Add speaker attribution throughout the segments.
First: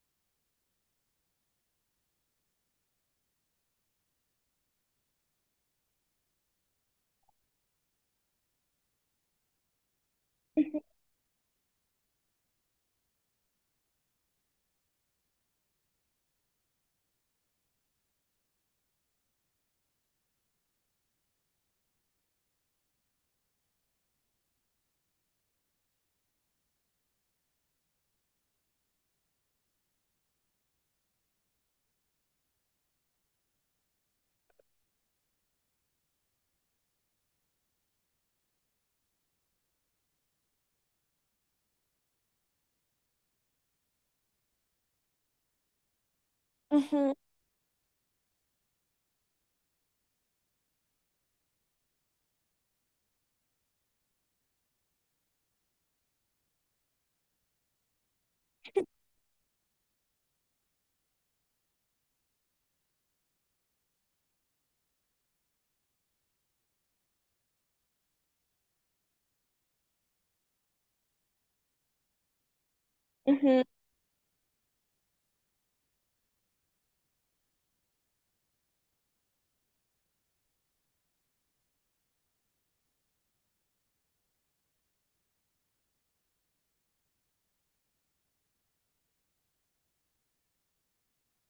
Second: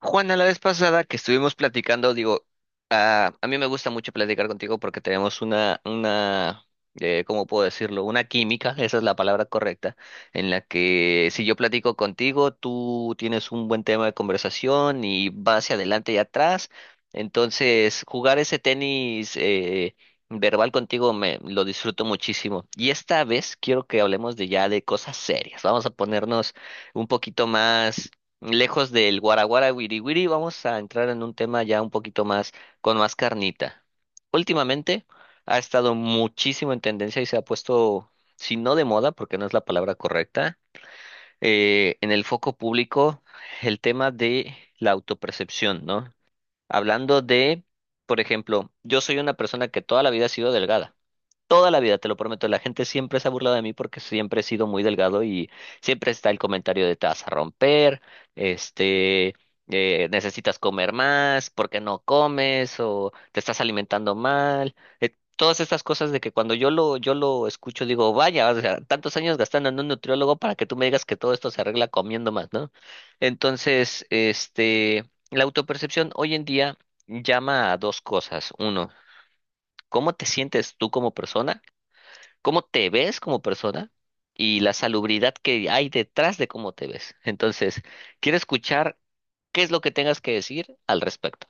Speaker 1: Juana, la vez pasada que estuvimos platicando, digo, a mí me gusta mucho platicar contigo porque tenemos una ¿cómo puedo decirlo? Una química, esa es la palabra correcta, en la que si yo platico contigo, tú tienes un buen tema de conversación y vas hacia adelante y atrás. Entonces, jugar ese tenis verbal contigo me lo disfruto muchísimo. Y esta vez quiero que hablemos de ya de cosas serias. Vamos a ponernos un poquito más lejos del guaraguara wiri wiri, vamos a entrar en un tema ya un poquito más, con más carnita. Últimamente ha estado muchísimo en tendencia y se ha puesto, si no de moda, porque no es la palabra correcta, en el foco público el tema de la autopercepción, ¿no?
Speaker 2: Ujú,
Speaker 1: Hablando de, por ejemplo, yo soy una persona que toda la vida ha sido delgada. Toda la vida, te lo prometo, la gente siempre se ha burlado de mí porque siempre he sido muy delgado y siempre está el comentario de te vas a romper, este, necesitas comer más, ¿por qué no comes? O te estás alimentando mal. eh, Todas estas cosas de que cuando yo lo escucho digo, vaya, o sea, tantos años gastando en un nutriólogo para que tú me digas que todo esto se arregla comiendo más, ¿no?
Speaker 2: ujú.
Speaker 1: Entonces, la autopercepción hoy en día llama a dos cosas. Uno, ¿cómo te sientes tú como persona? ¿Cómo te ves como persona y la salubridad que hay detrás de cómo te ves? Entonces, quiero escuchar qué es lo que tengas que decir al respecto.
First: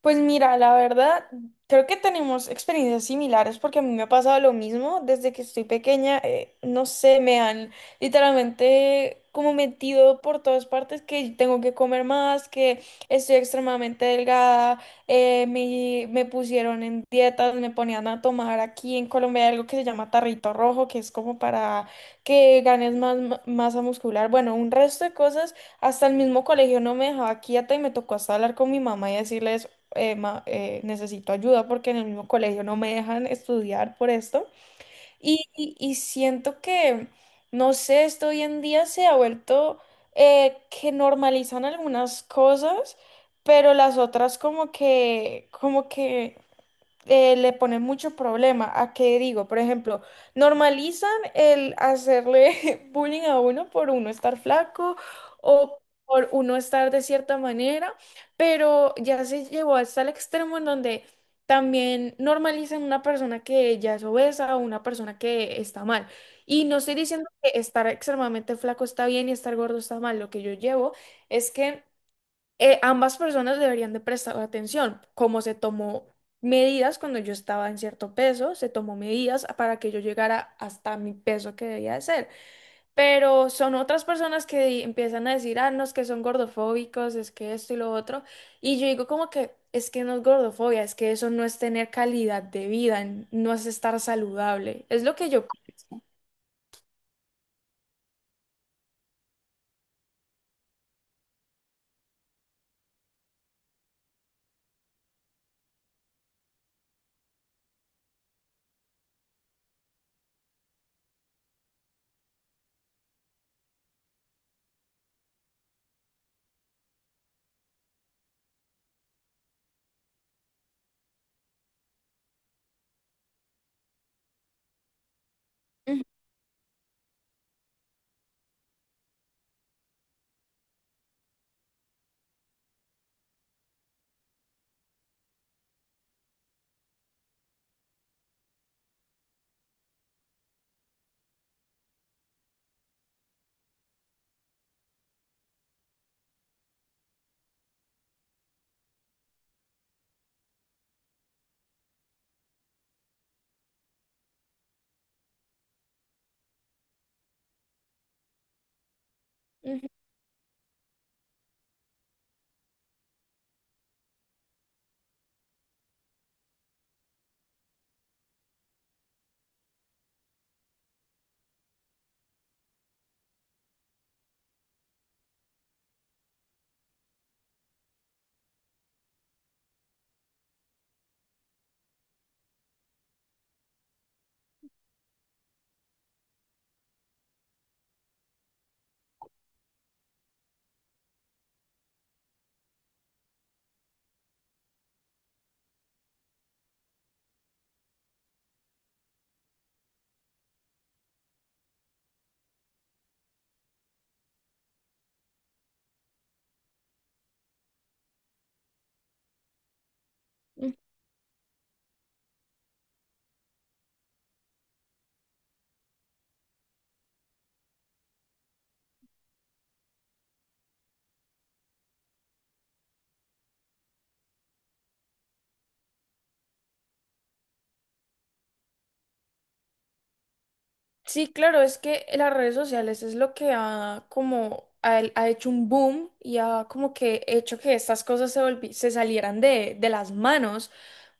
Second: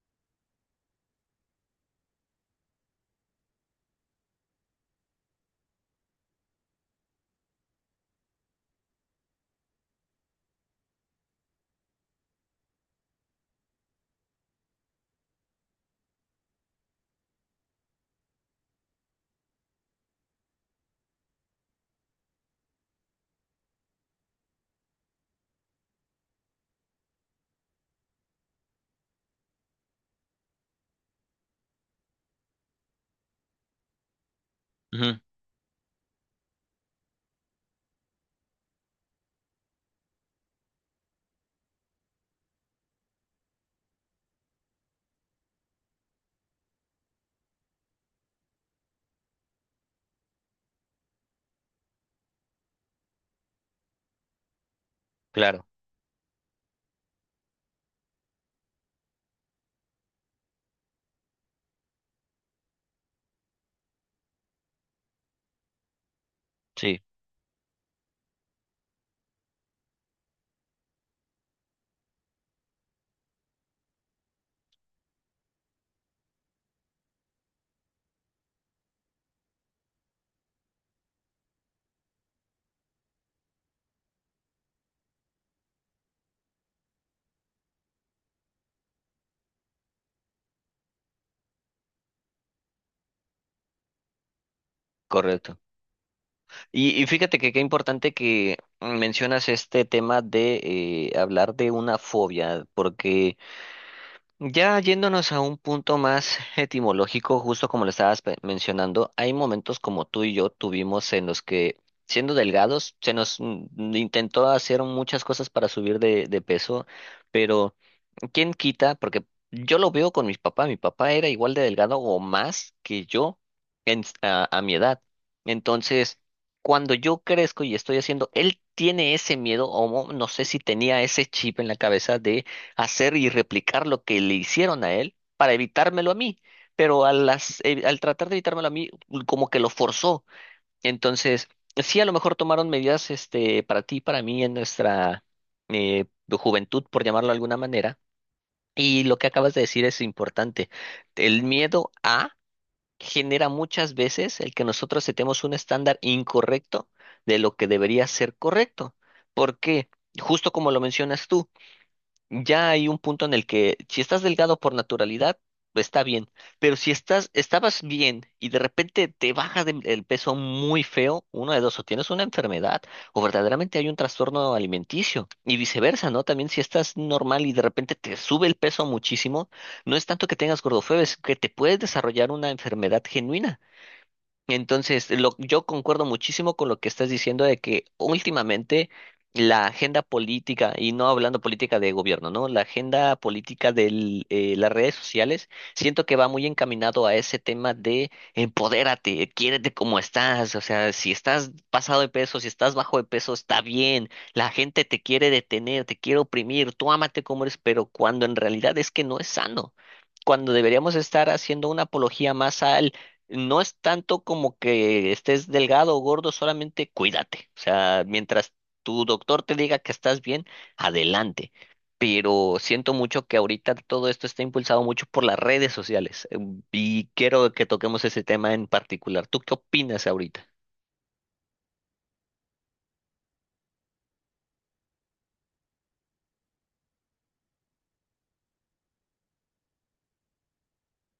Speaker 2: Pues mira, la verdad, creo que tenemos experiencias similares porque a mí me ha pasado lo mismo desde que estoy pequeña. No sé, me han literalmente como metido por todas partes que tengo que comer más, que estoy extremadamente delgada. Me pusieron en dietas, me ponían a tomar aquí en Colombia algo que se llama tarrito rojo, que es como para que ganes más masa muscular. Bueno, un resto de cosas. Hasta el mismo colegio no me dejaba quieta y me tocó hasta hablar con mi mamá y decirle necesito ayuda porque en el mismo colegio no me dejan estudiar por esto.
Speaker 1: Ujú,
Speaker 2: Y siento que, no sé, esto hoy en día se ha vuelto que normalizan algunas cosas, pero las otras como que, como que le ponen mucho problema. ¿A qué digo? Por ejemplo, normalizan el hacerle bullying a uno por uno estar flaco
Speaker 1: claro,
Speaker 2: o por uno estar de cierta manera, pero ya se llevó hasta el extremo en donde también normalizan una persona que ya es obesa o una persona que está mal. Y no estoy
Speaker 1: sí,
Speaker 2: diciendo que estar extremadamente flaco está bien y estar gordo está mal. Lo que yo llevo es que ambas personas deberían de prestar atención, como se tomó medidas cuando yo estaba en cierto peso, se tomó medidas para que yo llegara hasta mi peso que debía de ser. Pero son otras personas que empiezan a decir, ah, no, es que son gordofóbicos, es que esto y lo otro. Y yo digo como que es que no es gordofobia, es que eso no es tener calidad de vida, no es estar saludable. Es lo que yo...
Speaker 1: correcto. Y fíjate que qué importante que mencionas este tema de hablar de una fobia, porque ya yéndonos a un punto más etimológico, justo como lo estabas mencionando, hay momentos como tú y yo tuvimos en los que, siendo delgados, se nos intentó hacer muchas cosas para subir de peso, pero ¿quién quita? Porque yo lo veo con mis papás. Mi papá era igual de delgado o más que yo a mi edad.
Speaker 2: Ujú,
Speaker 1: Entonces, cuando yo crezco y estoy haciendo, él tiene ese miedo, o no sé si tenía ese chip en la cabeza de hacer y replicar lo que le hicieron a él para evitármelo a mí. Pero al tratar de evitármelo a mí, como que lo forzó. Entonces, sí, a lo mejor tomaron medidas este, para ti, para mí, en nuestra eh, juventud, por llamarlo de alguna manera, y lo que acabas de decir es importante. El miedo genera muchas veces el que nosotros setemos un estándar incorrecto de lo que debería ser correcto. ¿Por qué? Justo como lo mencionas tú, ya hay un punto en el que si estás delgado por naturalidad, está bien, pero si estás, estabas bien y de repente te baja el peso muy feo, uno de dos, o tienes una enfermedad o verdaderamente hay un trastorno alimenticio, y viceversa, ¿no? También si estás normal y de repente te sube el peso muchísimo, no es tanto que tengas gordofobia, es que te puedes desarrollar una enfermedad genuina. Entonces, lo, yo concuerdo muchísimo con lo que estás diciendo de que últimamente la agenda política, y no hablando política de gobierno, ¿no? La agenda política de las redes sociales, siento que va muy encaminado a ese tema de empodérate, quiérete como estás, o sea, si estás pasado de peso, si estás bajo de peso, está bien, la gente te quiere detener, te quiere oprimir, tú ámate como eres, pero cuando en realidad es que no es sano. Cuando
Speaker 2: ujú.
Speaker 1: deberíamos estar haciendo una apología más al no es tanto como que estés delgado o gordo, solamente cuídate. O sea, mientras tu doctor te diga que estás bien, adelante. Pero siento mucho que ahorita todo esto está impulsado mucho por las redes sociales. Y quiero que toquemos ese tema en particular. ¿Tú qué opinas ahorita?
Speaker 2: Sí, claro, es que las redes sociales es lo que ha como ha hecho un boom y ha como que hecho que estas cosas se salieran de las manos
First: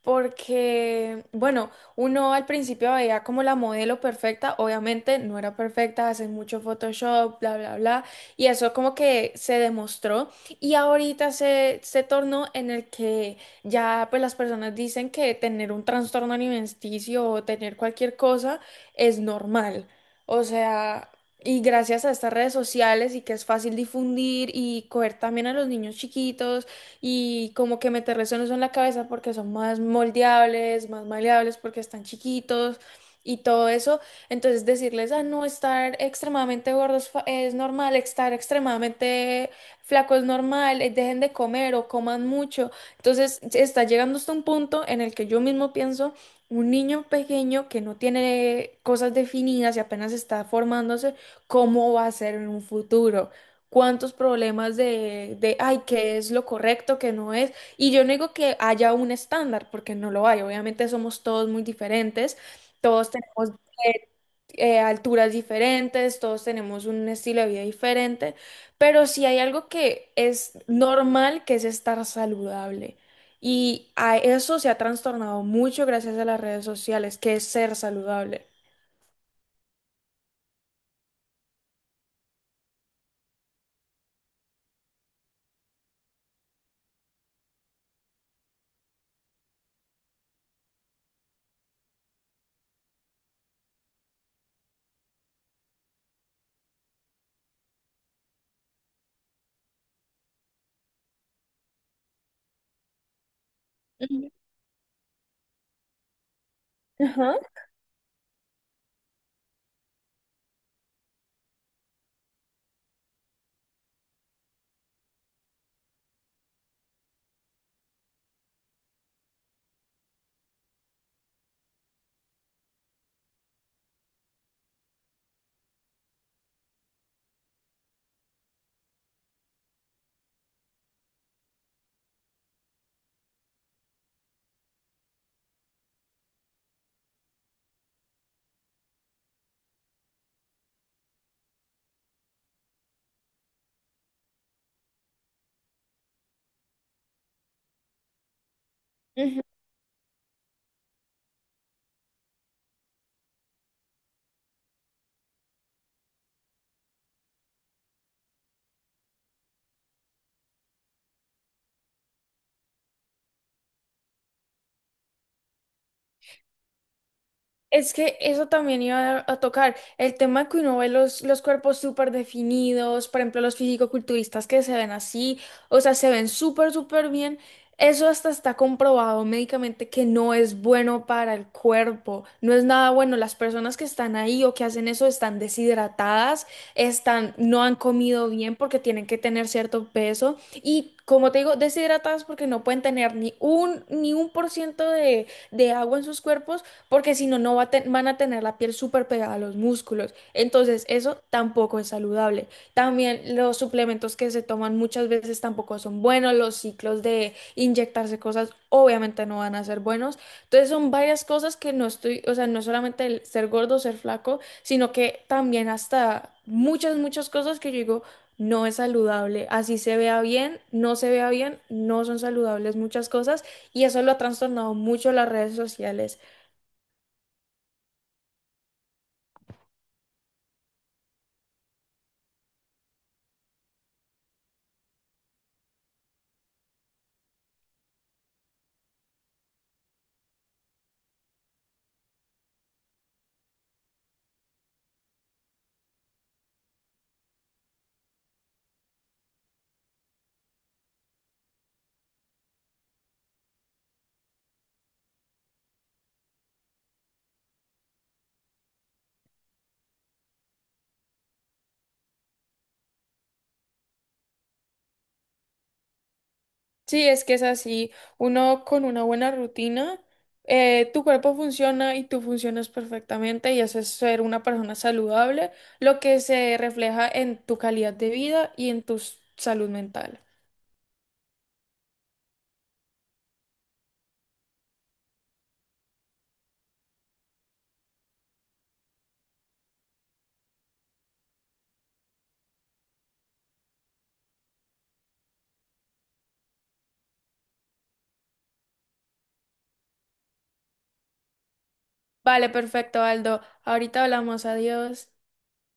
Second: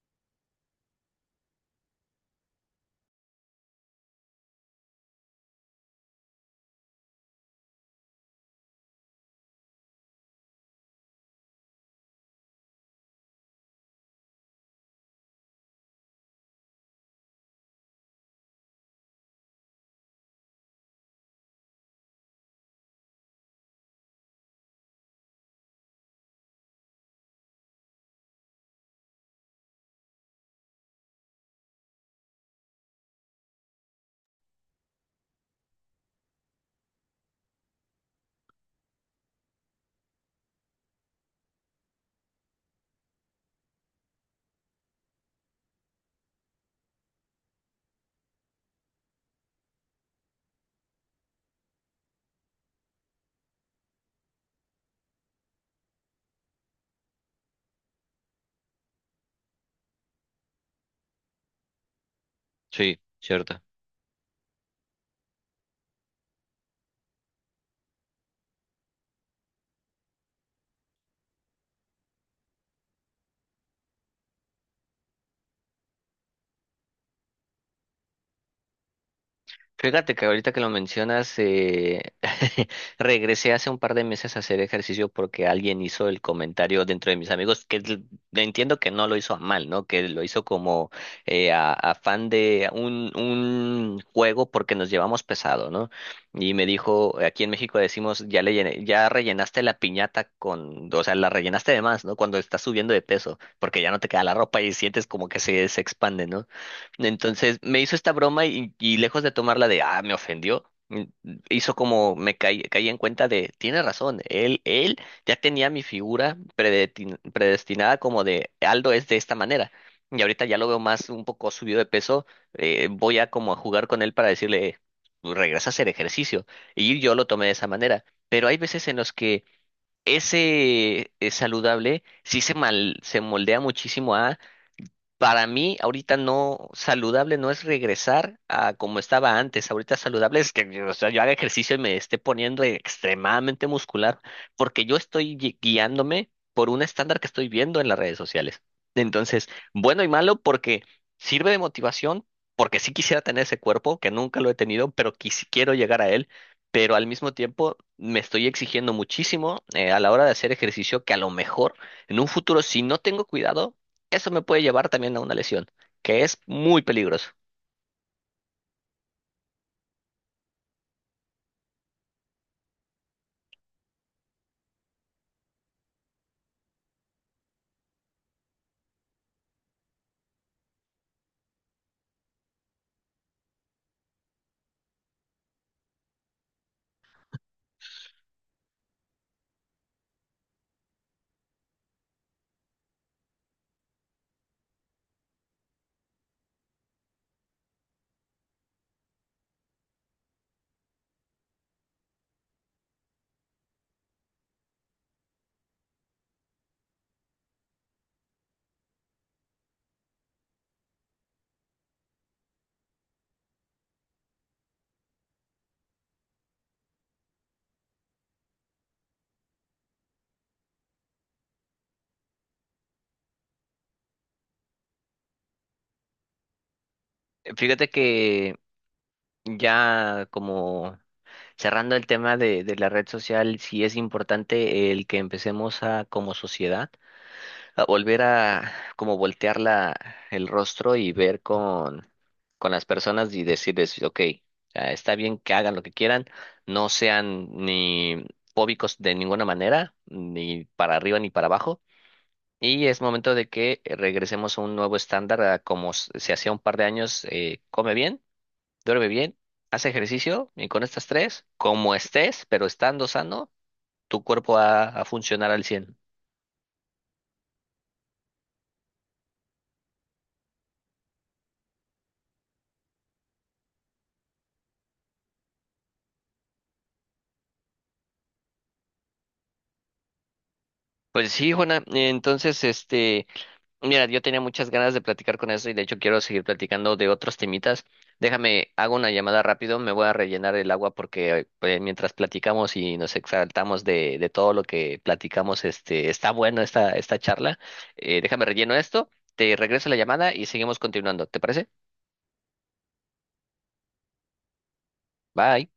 Speaker 2: porque, bueno, uno al principio veía como la modelo perfecta, obviamente no era perfecta, hacen mucho Photoshop, bla, bla, bla, y eso como que se demostró y ahorita se tornó en el que ya pues las personas dicen que tener un trastorno alimenticio o tener cualquier cosa es normal, o sea... Y gracias a estas redes sociales y que es fácil difundir y coger también a los niños chiquitos y como que meter resortes en la cabeza porque son más moldeables, más maleables porque están chiquitos y todo eso. Entonces decirles, ah, no, estar extremadamente gordos es normal, estar extremadamente flaco es normal, dejen de comer o coman mucho. Entonces se está llegando hasta un punto en el que yo mismo pienso, un niño pequeño que no tiene cosas definidas y apenas está formándose, ¿cómo va a ser en un futuro? ¿Cuántos problemas de, ay, qué es lo correcto, qué no es? Y yo no digo que haya un estándar, porque no lo hay. Obviamente somos todos muy diferentes,
Speaker 1: Sí,
Speaker 2: todos tenemos
Speaker 1: cierto.
Speaker 2: alturas diferentes, todos tenemos un estilo de vida diferente, pero si hay algo que es normal, que es estar saludable. Y a eso se ha trastornado mucho gracias a las redes sociales, que es ser saludable.
Speaker 1: Fíjate que ahorita que lo mencionas, regresé hace un par de meses a hacer ejercicio porque alguien hizo el comentario dentro de mis amigos, que entiendo que no lo hizo a mal, ¿no? Que lo hizo como a fan de un juego porque nos llevamos pesado, ¿no? Y me dijo, aquí en México decimos, ya ya rellenaste la piñata con, o sea, la rellenaste de más, ¿no? Cuando estás subiendo de peso, porque ya no te queda
Speaker 2: Ujú.
Speaker 1: la ropa y sientes como que se expande, ¿no? Entonces me hizo esta broma y lejos de tomarla de, ah, me ofendió, hizo como me caí, caí en cuenta de, tiene razón, él ya tenía mi figura predestinada como de, Aldo es de esta manera. Y ahorita ya lo veo más un poco subido de peso, voy a jugar con él para decirle, tú regresa a hacer ejercicio." Y yo lo tomé de esa manera. Pero hay veces en los que ese saludable sí se moldea muchísimo a... Para mí, ahorita no, saludable no es regresar a como estaba antes. Ahorita saludable es que yo, o sea, yo haga ejercicio y me esté poniendo extremadamente muscular, porque yo estoy guiándome por un estándar que estoy viendo en las redes sociales. Entonces, bueno y malo porque sirve de motivación, porque sí quisiera tener ese cuerpo, que nunca lo he tenido, pero quiero llegar a él, pero al mismo tiempo me estoy exigiendo muchísimo a la hora de hacer ejercicio que a lo mejor en un futuro, si no tengo cuidado, eso me puede llevar también a una lesión, que es muy peligroso.
Speaker 2: Es que eso también iba a, tocar. El tema que uno ve los cuerpos súper definidos, por ejemplo, los fisicoculturistas que se ven así, o sea, se ven súper, súper bien. Eso hasta está comprobado médicamente que no es bueno para el cuerpo, no es nada bueno. Las personas que están ahí o que hacen eso están deshidratadas, están, no han comido bien porque tienen que tener cierto peso y, como te digo, deshidratadas porque no pueden tener ni un por ciento de agua en sus cuerpos porque si no, van a tener la piel súper pegada a los músculos. Entonces, eso tampoco es saludable. También los suplementos que se toman muchas veces tampoco son buenos, los ciclos de inyectarse cosas obviamente no van a ser buenos. Entonces, son varias cosas que no estoy, o sea, no es solamente el ser gordo, ser flaco, sino que también hasta muchas, muchas cosas que yo digo. No es saludable, así se vea bien, no se vea bien, no son saludables muchas cosas y eso lo ha trastornado mucho las redes sociales.
Speaker 1: Fíjate que ya como cerrando el tema de la red social, sí es importante el que empecemos a, como sociedad, a volver a como voltear el rostro y ver con las personas y decirles, ok, ah, está bien que hagan lo que quieran, no sean ni fóbicos de ninguna manera, ni para arriba ni para abajo. Y es momento de que regresemos a un nuevo estándar, a como se hacía un par de años, come bien, duerme bien, haz ejercicio y con estas tres, como estés, pero estando sano, tu cuerpo va a funcionar al cien.
Speaker 2: Sí, es que es así. Uno con una buena rutina, tu cuerpo funciona y tú funcionas perfectamente y haces ser una persona saludable, lo que se refleja en tu calidad de vida y en tu salud mental.
Speaker 1: Pues sí, Juana, entonces, este... Mira, yo tenía muchas ganas de platicar con eso y de hecho quiero seguir platicando de otros temitas. Déjame, hago una llamada rápido, me voy a rellenar el agua porque pues, mientras platicamos y nos exaltamos de todo lo que platicamos, este, está bueno esta charla. Déjame relleno esto, te regreso la llamada y seguimos continuando. ¿Te parece?
Speaker 2: Vale, perfecto, Aldo. Ahorita hablamos. Adiós.
Speaker 1: Bye.